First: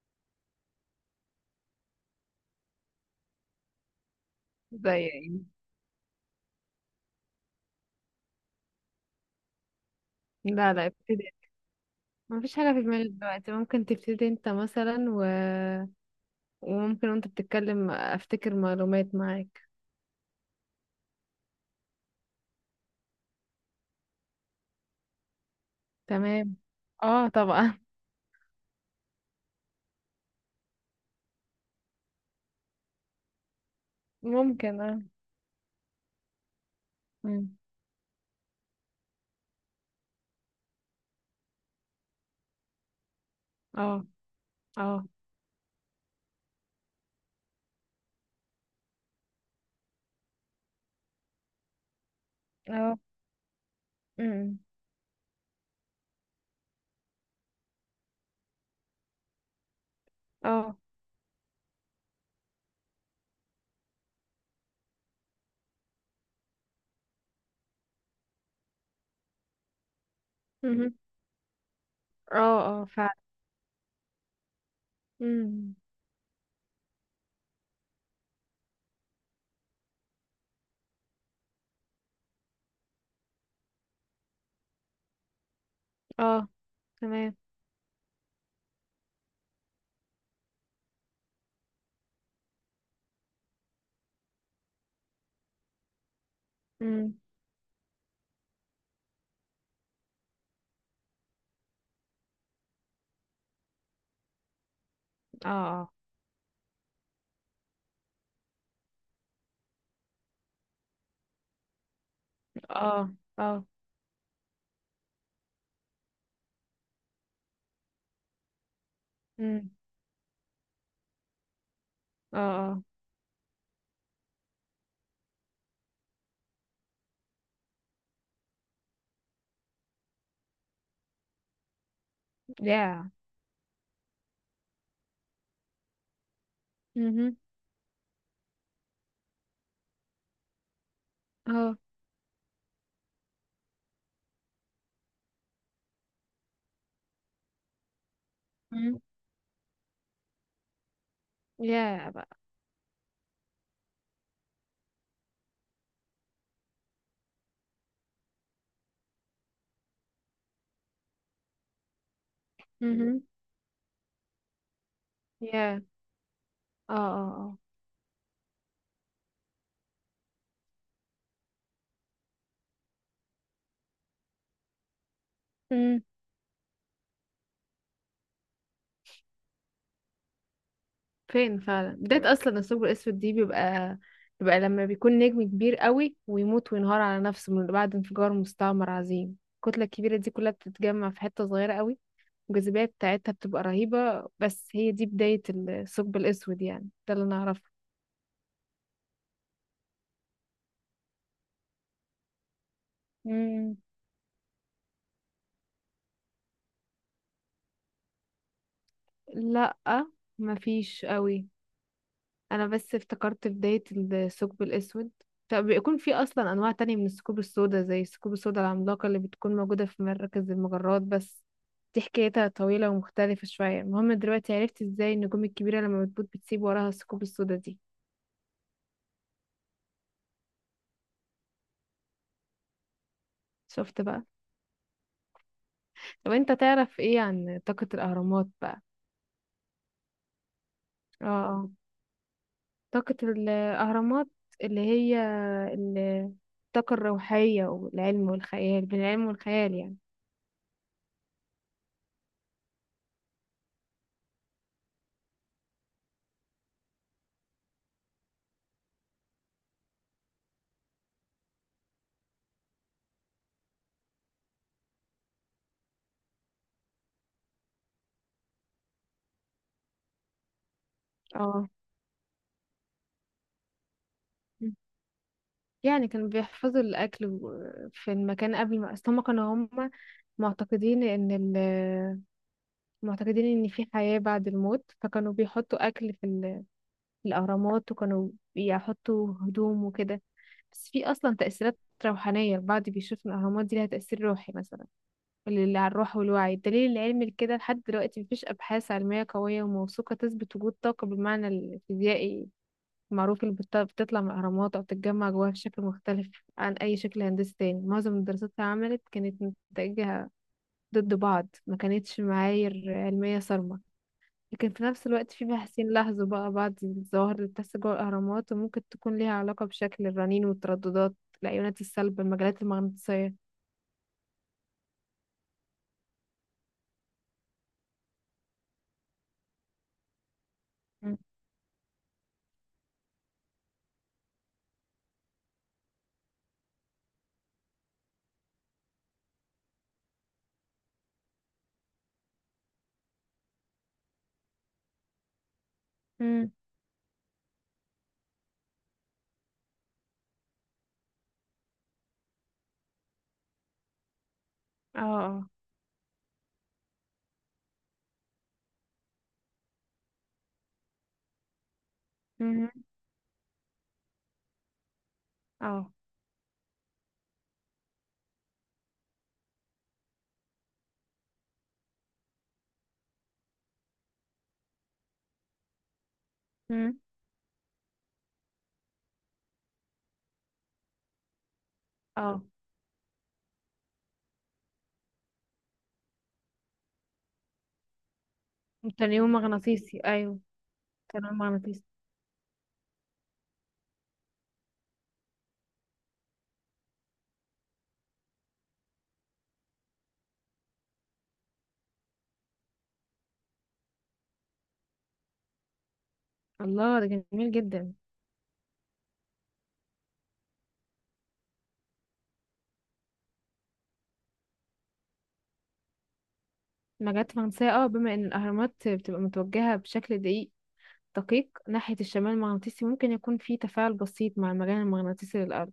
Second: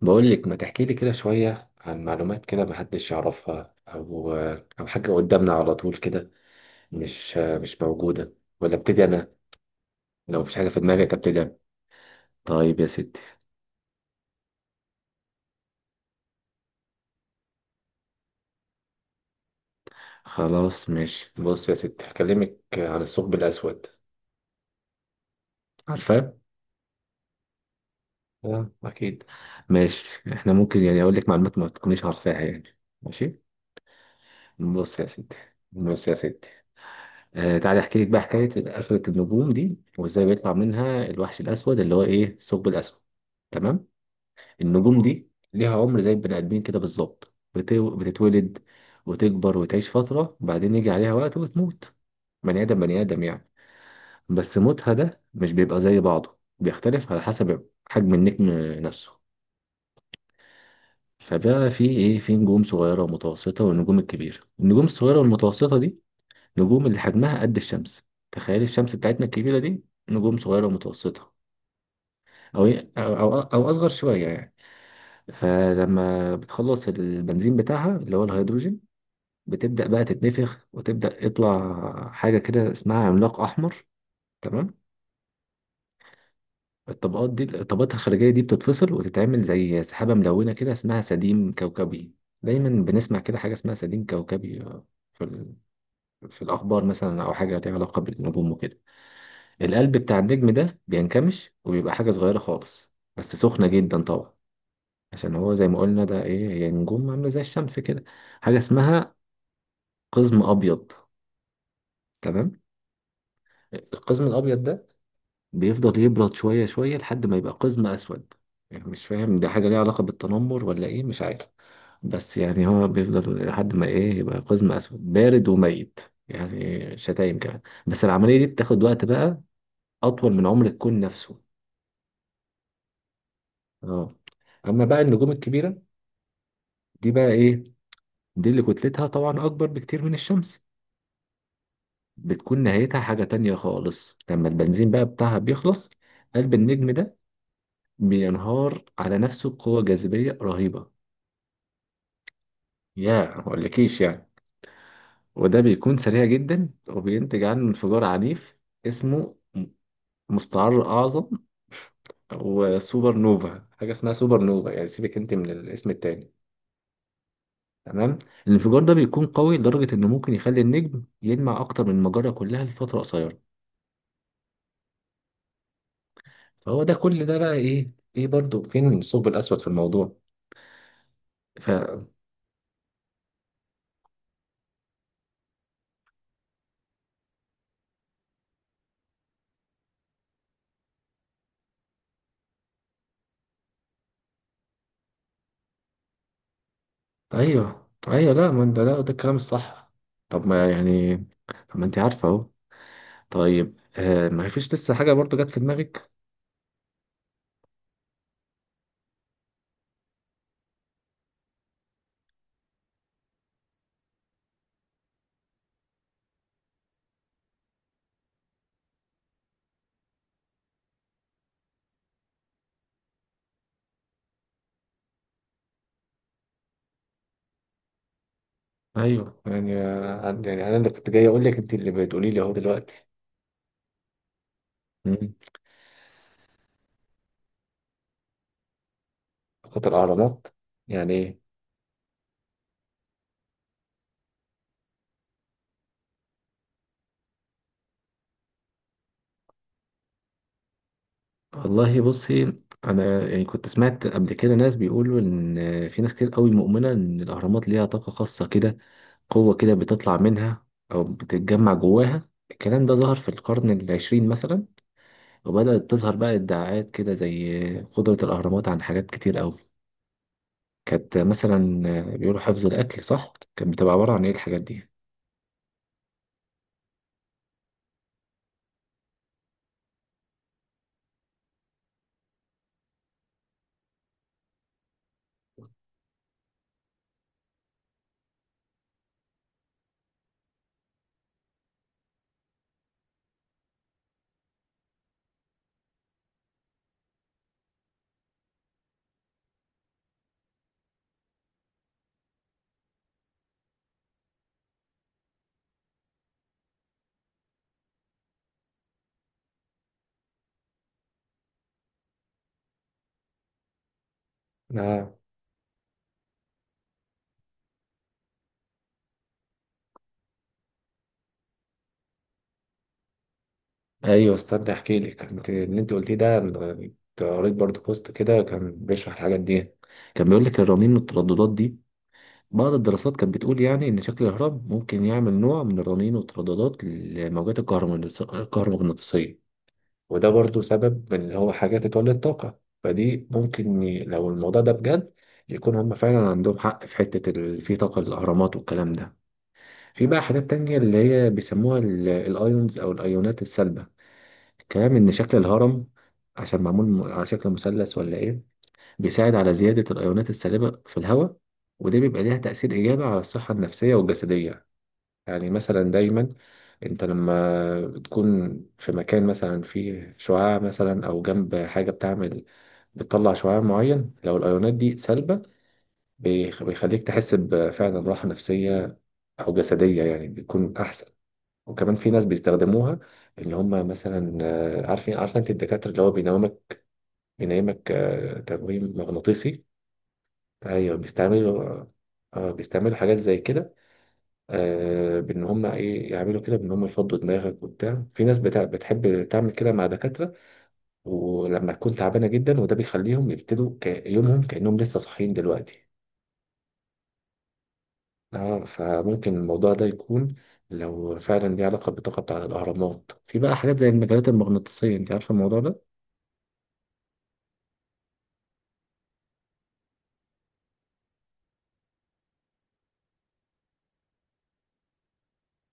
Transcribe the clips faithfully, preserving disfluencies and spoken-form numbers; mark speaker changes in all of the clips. Speaker 1: بقول لك ما تحكي لي كده شوية عن معلومات كده ما حدش يعرفها أو أو
Speaker 2: زي
Speaker 1: حاجة
Speaker 2: ايه؟
Speaker 1: قدامنا على طول كده. مش مش موجودة، ولا ابتدي أنا؟ لو مفيش حاجة
Speaker 2: لا،
Speaker 1: في
Speaker 2: لا،
Speaker 1: دماغي
Speaker 2: ابتدي.
Speaker 1: ابتدي أنا.
Speaker 2: ما فيش حاجة
Speaker 1: طيب
Speaker 2: في
Speaker 1: يا
Speaker 2: دماغي
Speaker 1: ستي،
Speaker 2: دلوقتي. ممكن تبتدي انت مثلا و... وممكن وانت بتتكلم افتكر معلومات معاك.
Speaker 1: خلاص ماشي، بص يا ستي، هكلمك عن الثقب الأسود. عارفاه؟
Speaker 2: تمام. اه، طبعا.
Speaker 1: اه أكيد. ماشي، إحنا ممكن يعني أقول لك معلومات ما تكونيش عارفاها يعني، ماشي.
Speaker 2: ممكن،
Speaker 1: بص
Speaker 2: اه.
Speaker 1: يا ستي بص يا ستي
Speaker 2: مم.
Speaker 1: آه تعالي احكي لك بقى حكايه اخره النجوم دي وازاي بيطلع منها الوحش الاسود اللي هو ايه الثقب الاسود. تمام.
Speaker 2: اه،
Speaker 1: النجوم
Speaker 2: اه،
Speaker 1: دي ليها عمر زي البني ادمين كده بالظبط، بت- بتتولد وتكبر وتعيش فتره، بعدين يجي عليها وقت وتموت. بني ادم
Speaker 2: اه.
Speaker 1: بني ادم يعني. بس
Speaker 2: مم.
Speaker 1: موتها ده مش بيبقى زي بعضه، بيختلف على حسب حجم النجم نفسه.
Speaker 2: اه.
Speaker 1: فبقى في ايه، في نجوم صغيره ومتوسطه والنجوم الكبيره. النجوم الصغيره والمتوسطه دي نجوم اللي حجمها قد الشمس. تخيل الشمس بتاعتنا الكبيرة دي، نجوم صغيرة
Speaker 2: مهم.
Speaker 1: ومتوسطة
Speaker 2: اه،
Speaker 1: أو
Speaker 2: اه، فعلا.
Speaker 1: أو أو أو أصغر شوية يعني.
Speaker 2: مم.
Speaker 1: فلما بتخلص البنزين بتاعها اللي هو الهيدروجين، بتبدأ بقى تتنفخ وتبدأ يطلع حاجة كده اسمها عملاق أحمر. تمام.
Speaker 2: اه.
Speaker 1: الطبقات
Speaker 2: تمام.
Speaker 1: دي، الطبقات الخارجية دي، بتتفصل وتتعمل زي سحابة ملونة كده اسمها سديم كوكبي. دايما بنسمع كده حاجة اسمها سديم كوكبي في ال- في الأخبار
Speaker 2: مم.
Speaker 1: مثلا، أو حاجة ليها علاقة بالنجوم وكده. القلب بتاع النجم ده بينكمش وبيبقى حاجة صغيرة خالص، بس سخنة جدا طبعا، عشان
Speaker 2: اه،
Speaker 1: هو زي ما
Speaker 2: اه،
Speaker 1: قلنا ده ايه، هي نجوم عاملة زي الشمس كده. حاجة اسمها قزم أبيض. تمام.
Speaker 2: اه، اه.
Speaker 1: القزم الأبيض ده بيفضل يبرد شوية شوية لحد ما يبقى قزم أسود. يعني مش فاهم ده حاجة
Speaker 2: مم.
Speaker 1: ليها علاقة بالتنمر ولا ايه، مش عارف.
Speaker 2: اه،
Speaker 1: بس يعني
Speaker 2: اه.
Speaker 1: هو بيفضل لحد ما ايه يبقى قزم أسود بارد وميت. يعني شتايم كمان. بس العملية دي بتاخد وقت بقى، أطول من عمر الكون نفسه.
Speaker 2: يا.
Speaker 1: اه. أما بقى النجوم الكبيرة، دي بقى
Speaker 2: مهم.
Speaker 1: ايه، دي اللي كتلتها طبعا اكبر بكتير من الشمس،
Speaker 2: اه.
Speaker 1: بتكون نهايتها حاجة تانية خالص لما البنزين بقى بتاعها بيخلص. قلب النجم ده بينهار
Speaker 2: مم.
Speaker 1: على نفسه بقوة جاذبية رهيبة.
Speaker 2: يا بقى.
Speaker 1: يا مقولكيش يعني. وده بيكون سريع جدا وبينتج عنه انفجار عنيف اسمه م- مستعر أعظم. وسوبر
Speaker 2: مهم.
Speaker 1: نوفا، حاجة اسمها سوبر نوفا، يعني سيبك انت من
Speaker 2: يا.
Speaker 1: الاسم التاني.
Speaker 2: اه، اه،
Speaker 1: تمام. الانفجار ده بيكون قوي لدرجة انه ممكن يخلي النجم يلمع اكتر من المجرة كلها لفترة قصيرة.
Speaker 2: اه.
Speaker 1: فهو ده كل ده بقى ايه، ايه برضو فين الثقب الاسود في الموضوع؟
Speaker 2: فين
Speaker 1: ف
Speaker 2: فعلا؟ بداية اصلا الثقب الاسود دي بيبقى بيبقى لما بيكون نجم كبير قوي ويموت وينهار على نفسه من بعد انفجار مستعمر عظيم، الكتلة الكبيرة دي كلها بتتجمع في حتة صغيرة قوي. الجاذبية بتاعتها بتبقى رهيبة، بس هي دي بداية الثقب الاسود، يعني ده اللي نعرفه.
Speaker 1: ايوه ايوه، لا ما انت، لا ده الكلام الصح. طب ما يعني، طب ما انت عارفه اهو.
Speaker 2: مم.
Speaker 1: طيب آه، ما فيش لسه حاجه برضو جت في دماغك؟
Speaker 2: لا، مفيش قوي. انا بس افتكرت بداية الثقب الاسود، فبيكون في اصلا انواع تانية من الثقوب السوداء زي الثقوب السوداء العملاقة اللي بتكون موجودة في مراكز المجرات، بس دي حكايتها طويلة ومختلفة شوية. المهم دلوقتي عرفت ازاي النجوم الكبيرة لما بتموت بتسيب وراها الثقوب السوداء دي.
Speaker 1: ايوه يعني، آه، يعني انا اللي كنت جاي اقول لك انت اللي بتقولي لي اهو دلوقتي.
Speaker 2: شفت بقى؟
Speaker 1: مم.
Speaker 2: طب انت تعرف ايه عن طاقة الاهرامات بقى؟
Speaker 1: فقط الاهرامات، يعني
Speaker 2: اه.
Speaker 1: ايه؟
Speaker 2: آه. طاقة الاهرامات اللي هي ال- الطاقة الروحية والعلم والخيال، بين العلم والخيال يعني.
Speaker 1: والله بصي، انا يعني كنت سمعت قبل كده ناس بيقولوا ان في ناس كتير قوي مؤمنه ان الاهرامات ليها طاقه خاصه كده، قوة كده بتطلع منها أو بتتجمع جواها. الكلام ده ظهر في القرن العشرين مثلا، وبدأت تظهر بقى ادعاءات كده زي قدرة الأهرامات عن حاجات كتير أوي. كانت مثلا
Speaker 2: اه،
Speaker 1: بيقولوا حفظ الأكل، صح؟ كانت بتبقى عبارة عن إيه الحاجات دي؟
Speaker 2: يعني كانوا بيحفظوا الأكل و- في المكان قبل ما أصل. هما كانوا هما معتقدين إن ال معتقدين إن في حياة بعد الموت، فكانوا بيحطوا أكل في, ال... في الأهرامات، وكانوا بيحطوا هدوم وكده. بس في أصلا تأثيرات روحانية، البعض بيشوف إن الأهرامات دي لها تأثير روحي مثلا، اللي على الروح والوعي. الدليل العلمي لكده لحد دلوقتي مفيش أبحاث علمية قوية وموثوقة تثبت وجود طاقة بالمعنى الفيزيائي معروف اللي بت- بتطلع من الأهرامات أو بتتجمع جواها بشكل مختلف عن أي شكل هندسي تاني. معظم الدراسات اللي عملت كانت متجهة ضد بعض، ما كانتش معايير علمية صارمة. لكن في نفس
Speaker 1: آه.
Speaker 2: الوقت في باحثين لاحظوا بقى بعض الظواهر اللي بتحصل جوه الأهرامات وممكن تكون ليها علاقة بشكل الرنين والترددات، الأيونات السلبة، المجالات المغناطيسية.
Speaker 1: ايوه استنى احكي لك، انت اللي انت قلتيه ده أنا كنت قريت برضه بوست كده كان بيشرح الحاجات دي. كان بيقول لك الرنين
Speaker 2: مم.
Speaker 1: والترددات دي، بعض الدراسات كانت بتقول يعني إن شكل الهرم ممكن يعمل نوع من الرنين والترددات للموجات الكهرومغناطيسية. وده برضو سبب من اللي هو حاجة تتولد طاقة، فدي ممكن ي- لو الموضوع ده بجد يكون هم فعلا
Speaker 2: مم.
Speaker 1: عندهم حق في حتة ال- في طاقة الأهرامات والكلام ده. في بقى حاجات تانية اللي هي بيسموها ال- الأيونز أو الأيونات السلبة. الكلام
Speaker 2: اه،
Speaker 1: إن شكل
Speaker 2: اه.
Speaker 1: الهرم، عشان معمول م- على شكل مثلث ولا إيه، بيساعد على زيادة الأيونات السالبة في الهواء، وده بيبقى ليها
Speaker 2: مم.
Speaker 1: تأثير إيجابي على الصحة النفسية والجسدية. يعني مثلا
Speaker 2: اه.
Speaker 1: دايما انت لما تكون في مكان مثلا فيه شعاع، مثلا او جنب حاجه بتعمل بتطلع شعاع معين، لو الايونات دي سلبه بيخ-
Speaker 2: مم.
Speaker 1: بيخليك تحس بفعلا راحه نفسيه او جسديه يعني، بيكون احسن. وكمان في ناس
Speaker 2: اه.
Speaker 1: بيستخدموها، ان هم مثلا آه، عارفين عارفه انت الدكاتره اللي هو بينامك، بينامك آه، تنويم
Speaker 2: تنويم
Speaker 1: مغناطيسي.
Speaker 2: مغناطيسي أيوه.
Speaker 1: ايوه
Speaker 2: تنويم
Speaker 1: بيستعملوا،
Speaker 2: مغناطيسي.
Speaker 1: اه بيستعملوا حاجات زي كده، آه، بان هم ايه يعملوا كده، بان هم يفضوا دماغك وبتاع. في ناس بتاع بتحب تعمل كده مع دكاتره ولما تكون تعبانه جدا، وده بيخليهم يبتدوا كا- يومهم كانهم لسه صاحيين دلوقتي.
Speaker 2: الله، ده جميل جدا.
Speaker 1: اه، فممكن الموضوع ده يكون لو فعلا ليه علاقه بالطاقه بتاع الاهرامات. في بقى حاجات زي المجالات المغناطيسيه، انت عارفه الموضوع ده؟
Speaker 2: مجات فرنسية، اه، بما ان الاهرامات بتبقى متوجهة بشكل دقيق دقيق ناحية الشمال المغناطيسي، ممكن يكون في تفاعل بسيط مع المجال المغناطيسي للأرض.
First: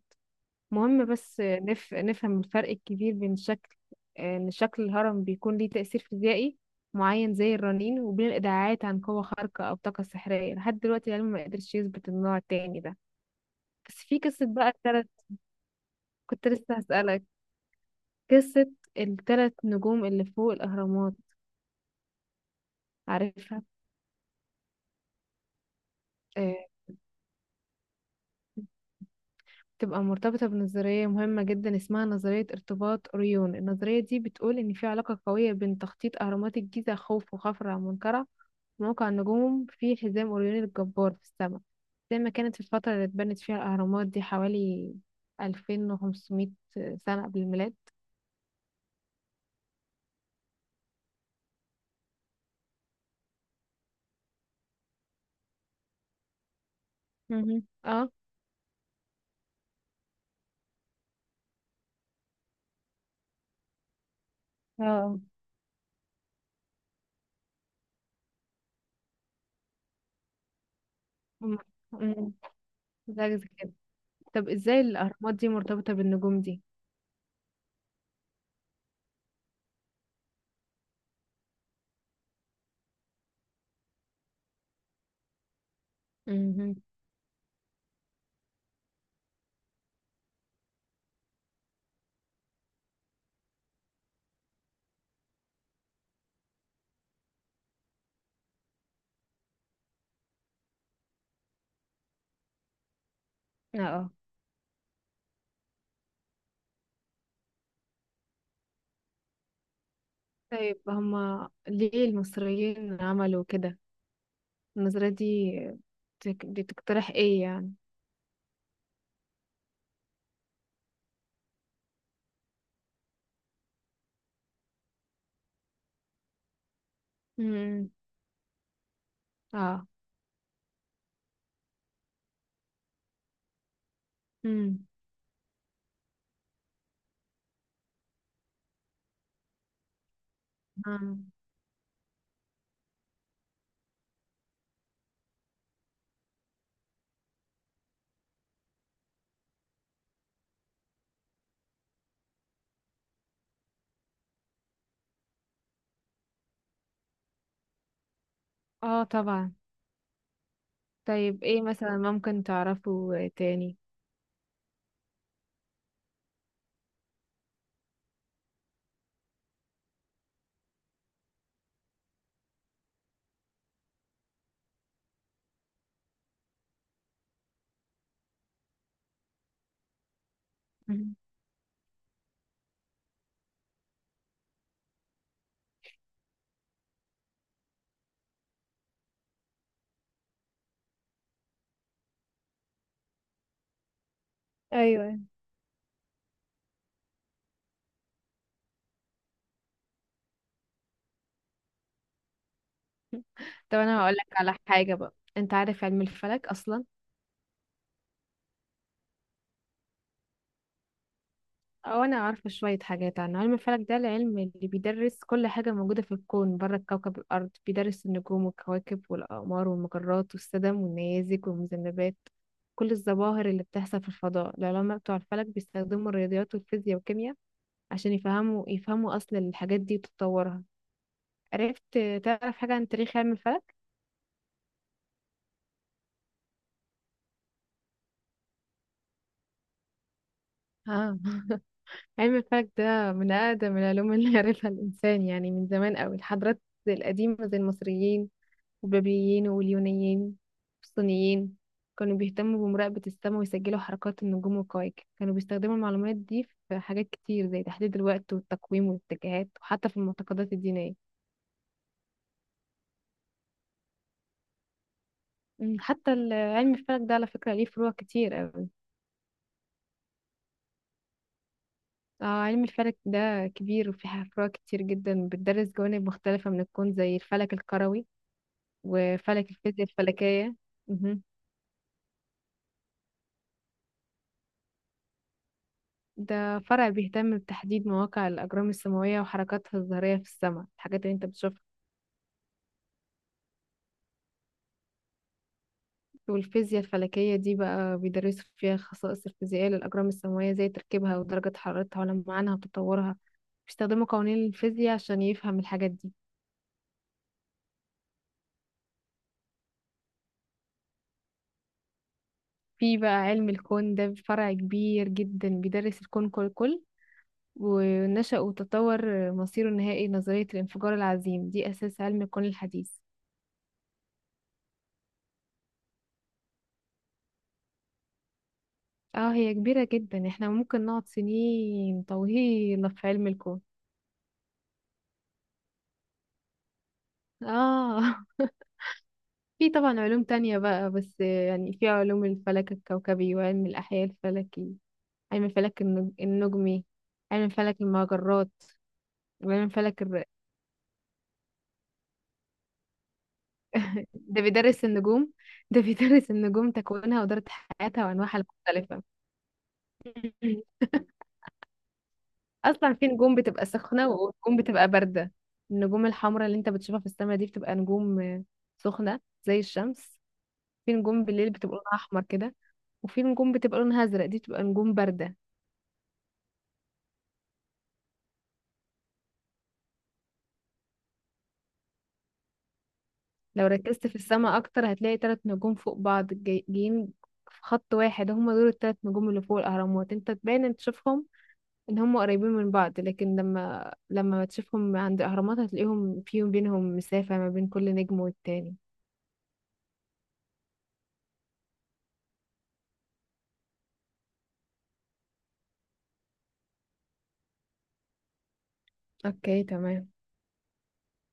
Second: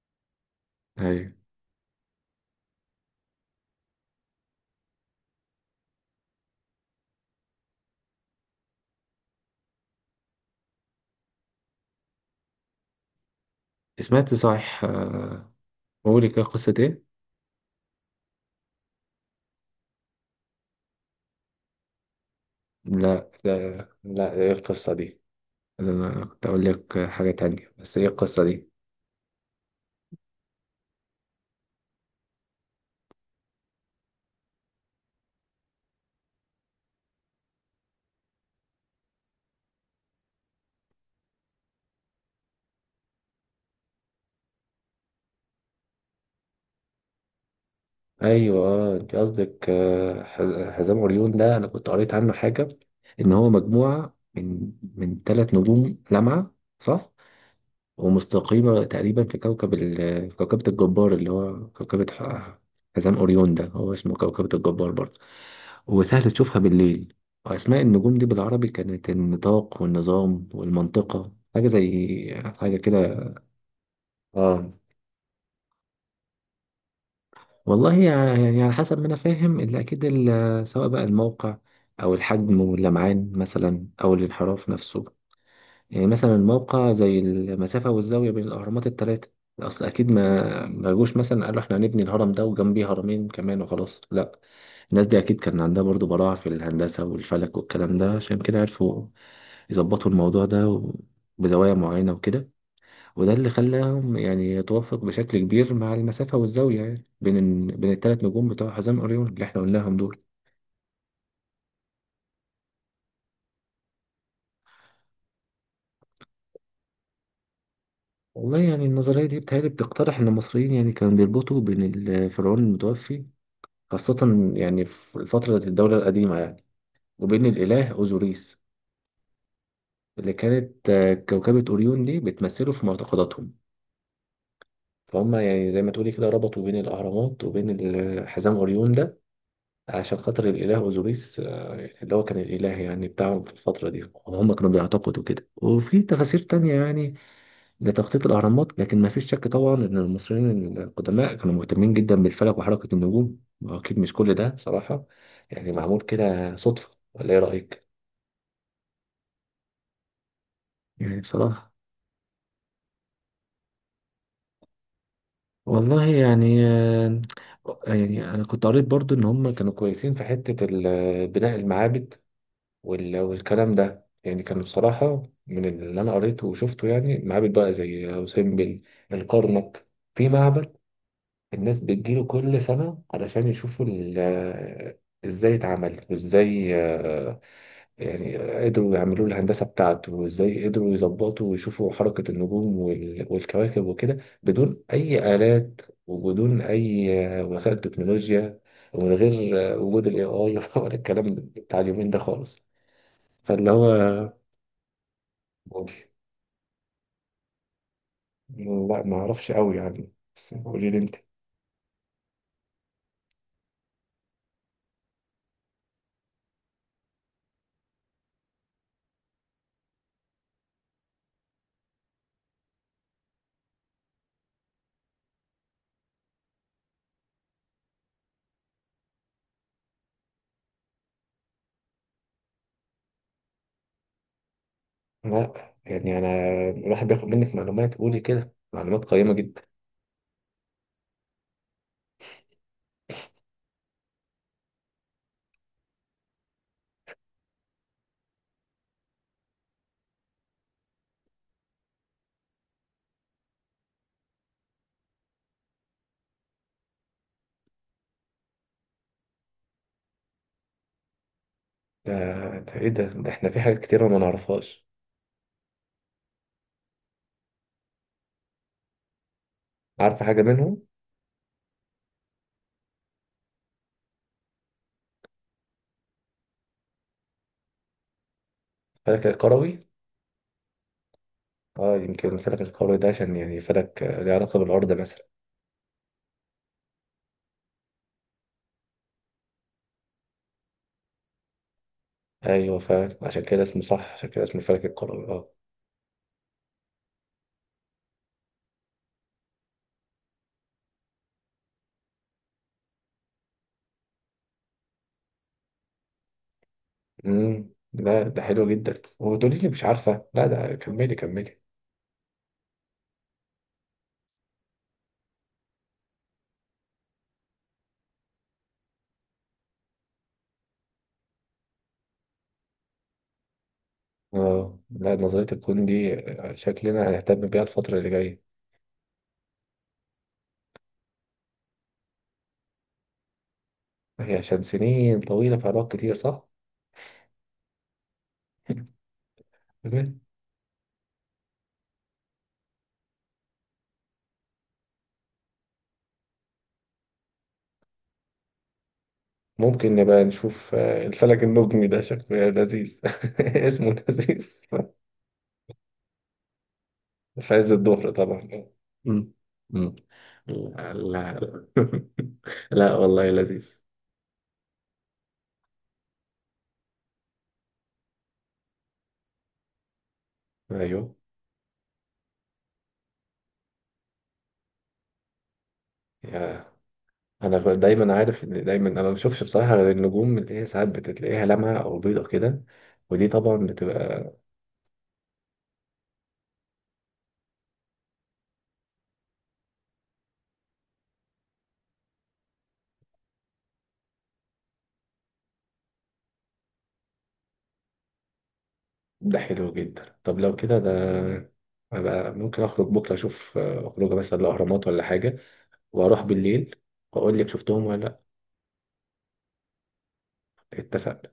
Speaker 2: مهم،
Speaker 1: ايوه
Speaker 2: بس نف... نفهم الفرق الكبير بين شكل، ان شكل الهرم بيكون ليه تأثير فيزيائي معين زي الرنين، وبين الإدعاءات عن قوة خارقة أو طاقة سحرية. لحد دلوقتي العلم ما قدرش يثبت النوع التاني ده. بس في
Speaker 1: سمعت،
Speaker 2: قصة بقى
Speaker 1: صحيح
Speaker 2: التلت.
Speaker 1: آه، بقول لك إيه،
Speaker 2: كنت لسه
Speaker 1: قصه ايه؟
Speaker 2: هسألك. قصة التلت نجوم اللي فوق الأهرامات،
Speaker 1: لا
Speaker 2: عارفها؟
Speaker 1: لا لا، ايه القصه دي؟ انا كنت
Speaker 2: آه،
Speaker 1: اقول لك حاجه تانية، بس ايه القصه دي؟
Speaker 2: تبقى مرتبطة بنظرية مهمة جدا اسمها نظرية ارتباط أوريون. النظرية دي بتقول إن في علاقة قوية بين تخطيط أهرامات الجيزة، خوف وخفرع ومنكرع، وموقع النجوم في حزام أوريون الجبار في السماء، زي ما كانت في الفترة اللي اتبنت فيها الأهرامات دي، حوالي ألفين وخمس مئة سنة قبل الميلاد.
Speaker 1: ايوه اه، انت قصدك آه، ح- حزام عريون ده، انا كنت قريت عنه حاجه ان هو مجموعه من من ثلاث نجوم لامعه، صح؟
Speaker 2: مهم. اه،
Speaker 1: ومستقيمه تقريبا في كوكب ال... في كوكبه الجبار اللي هو كوكبه ح- حزام اوريون ده، هو اسمه كوكبه الجبار برضه،
Speaker 2: اه.
Speaker 1: وسهل تشوفها بالليل. واسماء النجوم دي بالعربي كانت النطاق والنظام والمنطقه،
Speaker 2: مم.
Speaker 1: حاجه
Speaker 2: مم.
Speaker 1: زي حاجه كده.
Speaker 2: زي كده. طب
Speaker 1: اه
Speaker 2: ازاي الأهرامات دي مرتبطة بالنجوم دي؟
Speaker 1: والله يع- يعني على حسب ما انا فاهم اللي اكيد ال- سواء بقى الموقع او الحجم واللمعان مثلا او الانحراف نفسه. يعني مثلا
Speaker 2: مهم.
Speaker 1: الموقع زي المسافه والزاويه بين الاهرامات الثلاثه. اصل اكيد ما ما جوش مثلا قالوا احنا هنبني الهرم ده وجنبيه هرمين كمان وخلاص، لا. الناس دي اكيد كان عندها برضو براعه في الهندسه والفلك والكلام ده، عشان كده عرفوا يظبطوا الموضوع ده و- بزوايا معينه وكده. وده اللي
Speaker 2: اه. آه.
Speaker 1: خلاهم يعني يتوافق بشكل كبير مع المسافة والزاوية يعني بين ال... بين الثلاث نجوم بتوع حزام أوريون اللي احنا قلناهم دول.
Speaker 2: طيب هما ليه المصريين عملوا كده؟ النظرية دي بتك- بتقترح ايه يعني.
Speaker 1: والله يعني النظرية دي بتهيألي بتقترح إن المصريين يعني كانوا بيربطوا بين الفرعون المتوفي، خاصة يعني في فترة الدولة القديمة يعني، وبين الإله
Speaker 2: امم.
Speaker 1: أوزوريس
Speaker 2: اه.
Speaker 1: اللي كانت آه، كوكبة أوريون دي بتمثله في معتقداتهم.
Speaker 2: امم.
Speaker 1: فهم يعني زي ما تقولي كده ربطوا بين الأهرامات وبين ال- حزام أوريون ده عشان خاطر الإله
Speaker 2: اه.
Speaker 1: أوزوريس، آه، يعني اللي هو كان الإله يعني بتاعهم في الفترة دي وهم كانوا بيعتقدوا كده. وفي تفاسير تانية يعني لتخطيط الأهرامات، لكن ما فيش شك طبعا إن المصريين القدماء كانوا مهتمين جدا بالفلك وحركة النجوم، وأكيد مش كل ده بصراحة يعني معمول كده صدفة، ولا إيه رأيك؟
Speaker 2: آه، طبعا.
Speaker 1: يعني
Speaker 2: طيب ايه
Speaker 1: بصراحة.
Speaker 2: مثلا ممكن تعرفه تاني؟
Speaker 1: والله يعني آه، يعني أنا كنت قريت برضو إن هم كانوا كويسين في حتة ال- بناء المعابد وال- والكلام ده يعني. كان بصراحة من اللي أنا قريته وشفته يعني معابد بقى زي أوسمبل، الكرنك، في معبد
Speaker 2: مم.
Speaker 1: الناس بتجيله كل سنة علشان يشوفوا ال- ازاي اتعمل، وازاي آه، يعني قدروا يعملوا له الهندسة بتاعته، وازاي قدروا يظبطوا ويشوفوا حركة النجوم وال- والكواكب وكده بدون
Speaker 2: ايوه.
Speaker 1: أي آلات، وبدون أي آه، وسائل تكنولوجيا، ومن غير آه، وجود ال إيه آي ولا الكلام بتاع اليومين ده خالص. فاللي
Speaker 2: طب انا هقول لك
Speaker 1: هو
Speaker 2: على حاجة بقى. انت عارف علم
Speaker 1: قولي.
Speaker 2: الفلك اصلا؟
Speaker 1: لا ما اعرفش قوي يعني، بس قولي لي انت.
Speaker 2: او انا عارفة شوية حاجات عنه. علم الفلك ده العلم اللي بيدرس كل حاجة موجودة في الكون بره كوكب الارض، بيدرس النجوم والكواكب والاقمار والمجرات والسدم والنيازك والمذنبات، كل الظواهر اللي بتحصل في الفضاء. العلماء بتوع الفلك بيستخدموا الرياضيات والفيزياء والكيمياء عشان يفهموا يفهموا أصل الحاجات دي وتطورها. عرفت؟ تعرف حاجة عن تاريخ علم الفلك؟
Speaker 1: لا يعني انا الواحد بياخد منك معلومات، قولي كده معلومات قيمة جدا.
Speaker 2: اه. علم الفلك ده من أقدم العلوم اللي عرفها الإنسان، يعني من زمان أوي. الحضارات القديمة زي المصريين والبابليين واليونانيين والصينيين كانوا بيهتموا بمراقبة السماء ويسجلوا حركات النجوم والكواكب. كانوا بيستخدموا المعلومات دي في حاجات كتير زي تحديد الوقت والتقويم والاتجاهات، وحتى في المعتقدات الدينية.
Speaker 1: ده, ده ايه ده ده احنا في حاجات كتيرة ما نعرفهاش.
Speaker 2: أمم. حتى ال- علم الفلك ده على فكرة ليه فروع كتير أوي.
Speaker 1: عارفة حاجة منهم؟
Speaker 2: اه، علم الفلك ده كبير وفيه فروع كتير جدا بتدرس جوانب مختلفة من الكون، زي الفلك الكروي
Speaker 1: الفلك
Speaker 2: وفلك
Speaker 1: الكروي.
Speaker 2: الفيزياء الفلكية. مهم.
Speaker 1: اه يمكن الفلك الكروي ده عشان يعني فلك آه، له علاقة بالأرض مثلا.
Speaker 2: ده فرع بيهتم بتحديد مواقع الأجرام السماوية وحركاتها الظاهرية في السماء، الحاجات اللي انت بتشوفها.
Speaker 1: ايوه فعشان كده اسمه صح، عشان كده اسمه الفلك الكروي اه.
Speaker 2: والفيزياء الفلكية دي بقى بيدرسوا فيها الخصائص الفيزيائية للأجرام السماوية زي تركيبها ودرجة حرارتها ولمعانها وتطورها، بيستخدموا قوانين الفيزياء عشان يفهم الحاجات دي.
Speaker 1: امم، لا ده حلو جدا وتقولي لي مش عارفة، لا ده كملي كملي.
Speaker 2: في بقى علم الكون، ده فرع كبير جدا بيدرس الكون كله ونشأ وتطور مصيره النهائي. نظرية الانفجار العظيم دي أساس علم الكون الحديث.
Speaker 1: اه لا نظرية الكون دي آه، شكلنا هنهتم بيها الفترة اللي جاية.
Speaker 2: اه، هي كبيرة جدا، احنا ممكن نقعد سنين طويلة في علم الكون.
Speaker 1: هي عشان سنين طويلة في علاقات كتير، صح؟
Speaker 2: اه. في طبعا
Speaker 1: تمام.
Speaker 2: علوم تانية بقى، بس يعني في علوم الفلك الكوكبي وعلم الأحياء الفلكي، علم الفلك النج- النجمي، علم فلك المجرات، وعلم
Speaker 1: ممكن
Speaker 2: فلك
Speaker 1: نبقى
Speaker 2: الر...
Speaker 1: نشوف آه، الفلك النجمي ده شكله لذيذ. اسمه
Speaker 2: ده
Speaker 1: لذيذ.
Speaker 2: بيدرس النجوم. ده بيدرس النجوم، تكوينها ودورة
Speaker 1: في عز
Speaker 2: حياتها
Speaker 1: الظهر
Speaker 2: وأنواعها
Speaker 1: طبعا.
Speaker 2: المختلفة.
Speaker 1: مم. مم. لا لا.
Speaker 2: اصلا
Speaker 1: لا
Speaker 2: في
Speaker 1: والله
Speaker 2: نجوم بتبقى
Speaker 1: لذيذ.
Speaker 2: سخنه ونجوم بتبقى بارده. النجوم الحمراء اللي انت بتشوفها في السماء دي بتبقى نجوم آه، سخنه زي الشمس. في
Speaker 1: ايوه.
Speaker 2: نجوم بالليل بتبقى لونها احمر كده، وفي نجوم بتبقى لونها ازرق، دي بتبقى نجوم بارده.
Speaker 1: يا، انا ب- دايما عارف ان دايما انا ما بشوفش بصراحه غير النجوم اللي هي ساعات بتلاقيها لمعه او بيضه كده، ودي طبعا
Speaker 2: لو ركزت في
Speaker 1: بتبقى.
Speaker 2: السماء اكتر هتلاقي ثلاث نجوم فوق بعض جاي- جايين في خط واحد، هما دول الثلاث نجوم اللي فوق الاهرامات. انت تبان ان تشوفهم ان هم قريبين من بعض، لكن لما لما تشوفهم عند الاهرامات هتلاقيهم فيهم بينهم مسافه ما بين كل نجم والتاني.
Speaker 1: ده حلو جدا، طب لو كده ده أبقى ممكن اخرج بكره اشوف آه، اخرج مثلا الاهرامات ولا حاجه، واروح بالليل واقول لك شفتهم ولا لا.
Speaker 2: اوكي، تمام.
Speaker 1: اتفقنا.